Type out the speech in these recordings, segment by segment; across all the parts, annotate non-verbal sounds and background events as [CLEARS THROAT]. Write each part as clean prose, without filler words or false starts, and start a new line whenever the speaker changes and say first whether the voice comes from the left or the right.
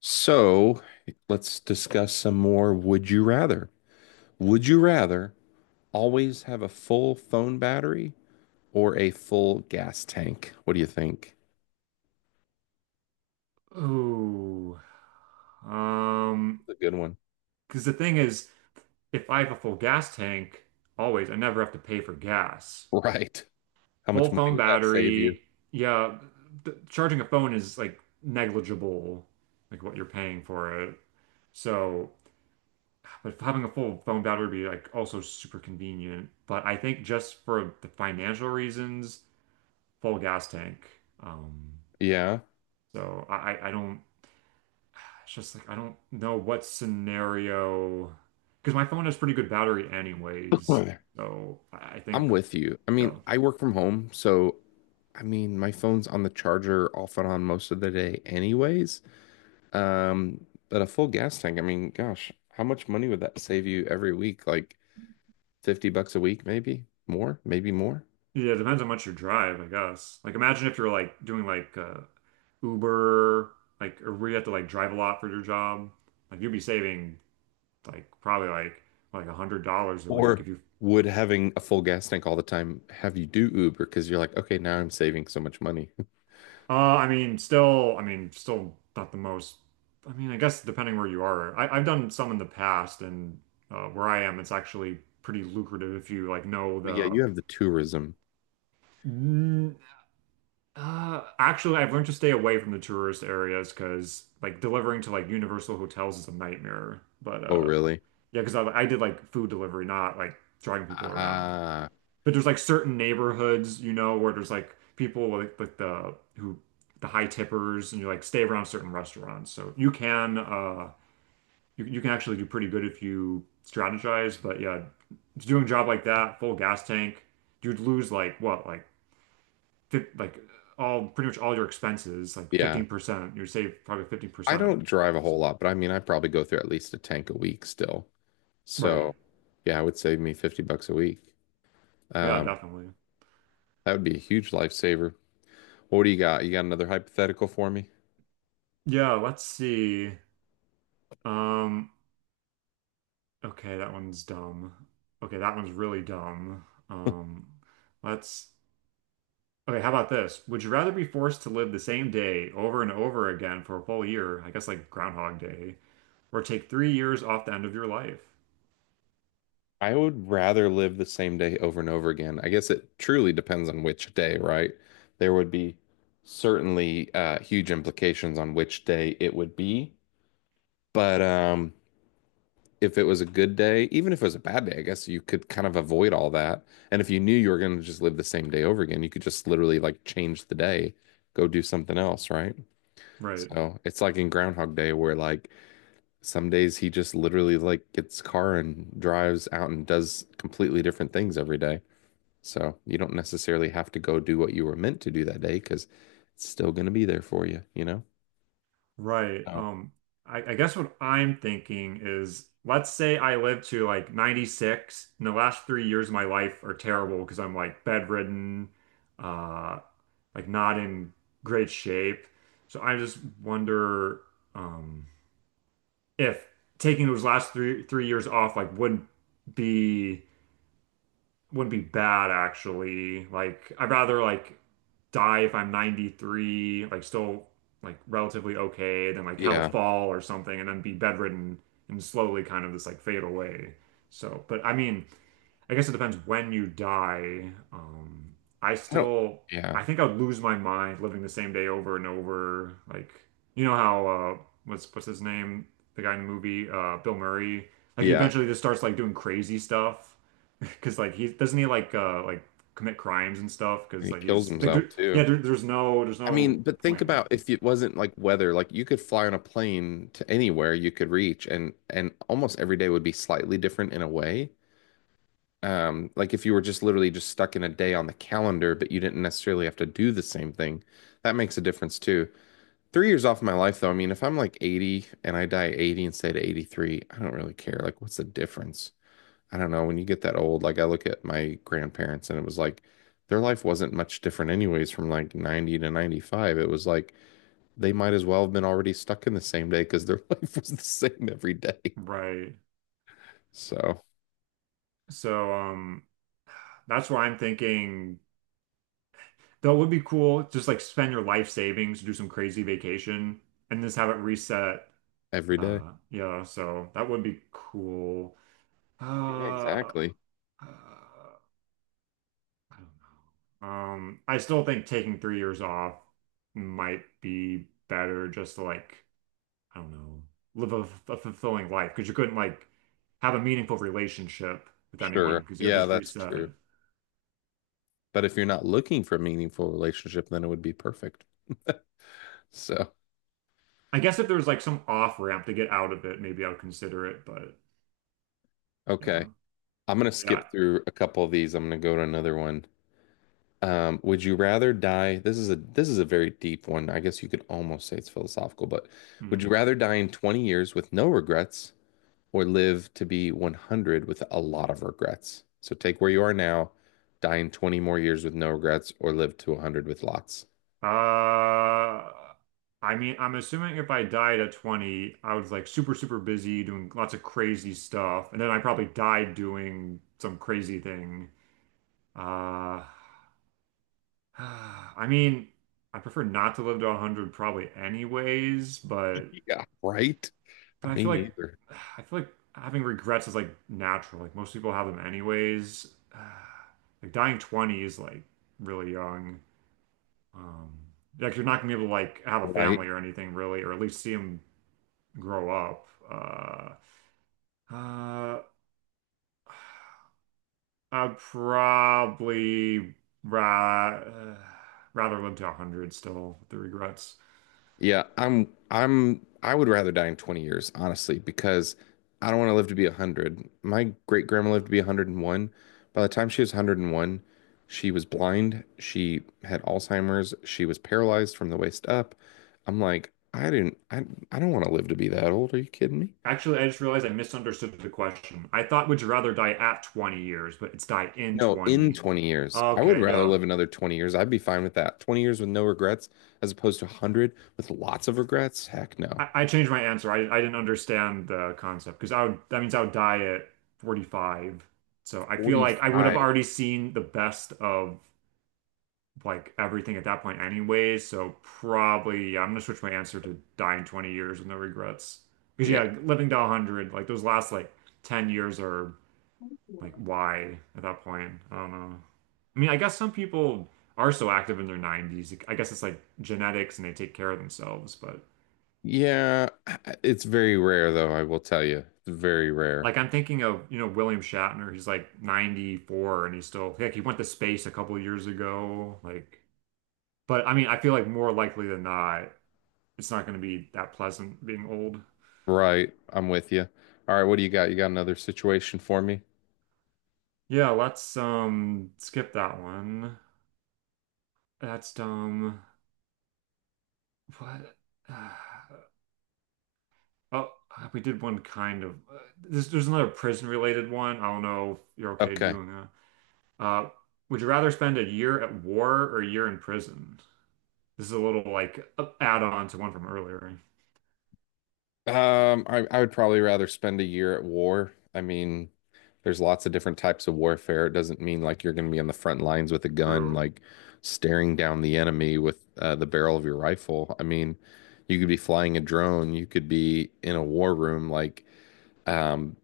left: So let's discuss some more would you rather. Would you rather always have a full phone battery or a full gas tank? What do you think?
right: Oh, um,
left: That's a good one. [LAUGHS]
right: because the thing is, if I have a full gas tank, always, I never have to pay for gas.
left: Right. How much
right: Full
left: money
right: phone
left: would that save you?
right: battery, yeah, th charging a phone is like negligible, like what you're paying for it. So, but having a full phone battery would be like also super convenient. But I think just for the financial reasons, full gas tank. Um,
left: Yeah.
right: so I don't. It's just like I don't know what scenario because my phone has pretty good battery
left: [CLEARS THROAT]
right: anyways.
left: I'm
right: So I think,
left: with you. I
right: you
left: mean,
right: know,
left: I work from home, so I mean, my phone's on the charger off and on most of the day anyways. But a full gas tank, I mean, gosh, how much money would that save you every week? Like $50 a week, maybe more, maybe more?
right: yeah, it depends how much you drive, I guess. Like imagine if you're like doing like Uber, like or where you have to like drive a lot for your job. Like you'd be saving like probably like $100 a week
left: Or
right: if you.
left: would having a full gas tank all the time have you do Uber because you're like, okay, now I'm saving so much money? [LAUGHS]
right: Uh, I mean, still not the most. I mean, I guess depending where you are, I've done some in the past, and where I am, it's actually pretty lucrative if you like know
left: Well, yeah,
right: the.
left: you have the tourism.
right: Mm. Actually, I've learned to stay away from the tourist areas because like delivering to like Universal hotels is a nightmare. But
left: Oh, really?
right: yeah, because I did like food delivery, not like driving people around.
left: Ah,
right: But there's like certain neighborhoods, where there's like people like the high tippers, and you like stay around certain restaurants. So you can you can actually do pretty good if you strategize. But yeah, doing a job like that, full gas tank, you'd lose like what like fif like all pretty much all your expenses, like
left: yeah.
right: 15%. You'd save probably
left: I
right: 15%.
left: don't drive a whole
right: So
left: lot, but I mean, I probably go through at least a tank a week still.
right: right,
left: So, yeah, it would save me $50 a week.
right: yeah,
left: Um,
right: definitely.
left: that would be a huge lifesaver. What do you got? You got another hypothetical for me?
right: Yeah, let's see. Um. Okay, that one's dumb. Okay, that one's really dumb. Um, let's. Okay, how about this? Would you rather be forced to live the same day over and over again for a full year, I guess like Groundhog Day, or take 3 years off the end of your life?
left: I would rather live the same day over and over again. I guess it truly depends on which day, right? There would be certainly huge implications on which day it would be. But if it was a good day, even if it was a bad day, I guess you could kind of avoid all that. And if you knew you were going to just live the same day over again, you could just literally like change the day, go do something else, right?
right: Right,
left: So it's like in Groundhog Day where like some days he just literally like gets a car and drives out and does completely different things every day. So you don't necessarily have to go do what you were meant to do that day because it's still going to be there for you, you know?
right: right.
left: Oh,
right: I guess what I'm thinking is, let's say I live to like 96, and the last 3 years of my life are terrible because I'm like bedridden. Uh, like not in great shape. So I just wonder um, if taking those last three years off like be wouldn't be bad actually. Like I'd rather like die if I'm 93, like still like relatively okay, than like have a
left: yeah.
right: fall or something and then be bedridden and slowly kind of this like fade away. So, but I mean, I guess it depends when you die. I
left: I don't,
right: still,
left: yeah.
right: I think I'd lose my mind living the same day over and over. Like, you know how what's his name? The guy in the movie, Bill Murray. Like, he
left: Yeah.
right: eventually just starts like doing crazy stuff [LAUGHS] because like he doesn't he like commit crimes and stuff
left: And
right: because
left: he
right: like
left: kills
right: he's like
left: himself
right: there, yeah,
left: too.
right: there, there's no there's
left: I
right: no
left: mean, but think
right: point.
left: about if it wasn't like weather, like you could fly on a plane to anywhere you could reach and almost every day would be slightly different in a way. Like if you were just literally just stuck in a day on the calendar, but you didn't necessarily have to do the same thing, that makes a difference too. 3 years off of my life, though. I mean, if I'm like 80 and I die at 80 instead of 83, I don't really care. Like, what's the difference? I don't know. When you get that old, like I look at my grandparents and it was like their life wasn't much different, anyways, from like 90 to 95. It was like they might as well have been already stuck in the same day because their [LAUGHS] life was the same every day.
right: Right,
left: So,
right: so that's why I'm thinking. That would be cool. Just like spend your life savings, do some crazy vacation, and just have it reset.
left: every day.
right: Yeah, so that would be cool. Uh,
left: Yeah, exactly.
right: I don't know. I still think taking 3 years off might be better just to like, I don't know, live a fulfilling life because you couldn't like have a meaningful relationship with anyone
left: Sure.
right: because it would
left: Yeah,
right: just
left: that's
right: reset.
left: true. But if you're not looking for a meaningful relationship, then it would be perfect. So,
right: I guess if there was like some off ramp to get out of it, maybe I would consider it, but
left: okay.
right: yeah.
left: I'm gonna
right: Yeah.
left: skip through a couple of these. I'm gonna go to another one. Would you rather die? This is a very deep one. I guess you could almost say it's philosophical, but would you
right: Hmm.
left: rather die in 20 years with no regrets or live to be 100 with a lot of regrets? So take where you are now, die in 20 more years with no regrets, or live to 100 with lots.
right: Uh, I mean, I'm assuming if I died at 20, I was like super, super busy doing lots of crazy stuff, and then I probably died doing some crazy thing. Uh, [SIGHS] I mean, I prefer not to live to 100 probably anyways, but
left: Yeah, right? I
right: I feel
left: mean,
right: like
left: either,
right: [SIGHS] I feel like having regrets is like natural. Like most people have them anyways. [SIGHS] Like dying 20 is like really young. Um, like you're not gonna be able to like have a
left: right?
right: family or anything really, or at least see them grow up. Uh, I'd probably ra rather live to 100 still with the regrets.
left: Yeah, I would rather die in 20 years, honestly, because I don't want to live to be 100. My great grandma lived to be 101. By the time she was 101, she was blind, she had Alzheimer's, she was paralyzed from the waist up. I'm like, I didn't I don't want to live to be that old. Are you kidding me?
right: Actually, I just realized I misunderstood the question. I thought would you rather die at 20 years, but it's die in
left: No, in
right: 20.
left: 20 years. I would
right: Okay,
left: rather
right: yeah.
left: live another 20 years. I'd be fine with that. 20 years with no regrets as opposed to 100 with lots of regrets. Heck no.
right: I changed my answer. I didn't understand the concept because I would that means I would die at 45. So I feel like I would have
left: 45.
right: already seen the best of like everything at that point anyways. So probably yeah, I'm gonna switch my answer to die in 20 years with no regrets. Because
left: Yeah.
right: yeah, living to 100, like those last like 10 years are like why at that point? I don't know. I mean, I guess some people are so active in their 90s. I guess it's like genetics and they take care of themselves, but
left: Yeah, it's very rare though, I will tell you. It's very rare.
right: like I'm thinking of, William Shatner. He's like 94 and he's still like he went to space a couple of years ago. Like, but I mean, I feel like more likely than not, it's not going to be that pleasant being old.
left: Right, I'm with you. All right, what do you got? You got another situation for me?
right: Yeah, let's skip that one. That's dumb. What? [SIGHS] Oh, we did one kind of. There's another prison related one. I don't know if you're okay
left: Okay.
right: doing that. Uh, would you rather spend a year at war or a year in prison? This is a little like add-on to one from earlier.
left: I would probably rather spend a year at war. I mean, there's lots of different types of warfare. It doesn't mean like you're going to be on the front lines with a gun,
right: True.
left: like staring down the enemy with the barrel of your rifle. I mean, you could be flying a drone, you could be in a war room, like Um,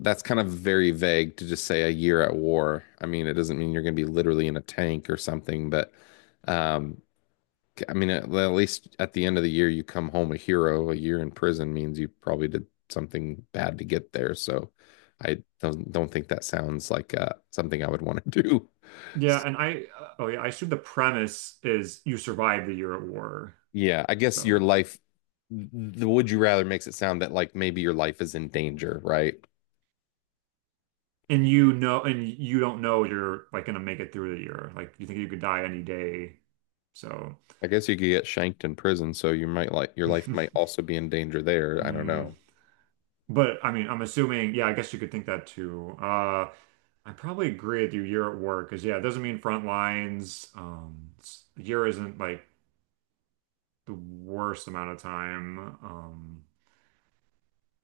left: that's kind of very vague to just say a year at war. I mean, it doesn't mean you're going to be literally in a tank or something, but um, I mean, at least at the end of the year, you come home a hero. A year in prison means you probably did something bad to get there. So I don't think that sounds like something I would want to do. [LAUGHS] So,
right: Yeah, and I oh yeah, I assume the premise is you survive the year at war.
left: yeah, I guess your
right: So
left: life, the would you rather makes it sound that like maybe your life is in danger, right?
right: and you don't know you're like gonna make it through the year. Like you think you could die any day. So
left: I guess you could get shanked in prison, so you might like your life might
right: [LAUGHS]
left: also be in danger there. I don't
right: mm.
left: know.
right: But I mean I'm assuming yeah, I guess you could think that too. I probably agree with you year at war because yeah, it doesn't mean front lines. Year isn't like the worst amount of time.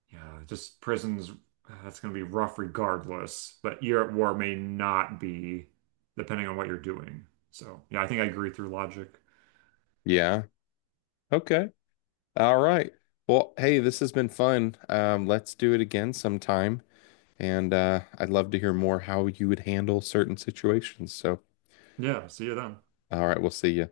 right: Yeah, just prisons, that's going to be rough regardless, but year at war may not be, depending on what you're doing. So, yeah, I think I agree through logic.
left: Yeah. Okay. All right. Well, hey, this has been fun. Let's do it again sometime. And I'd love to hear more how you would handle certain situations. So,
right: Yeah, see you then.
left: all right, we'll see you.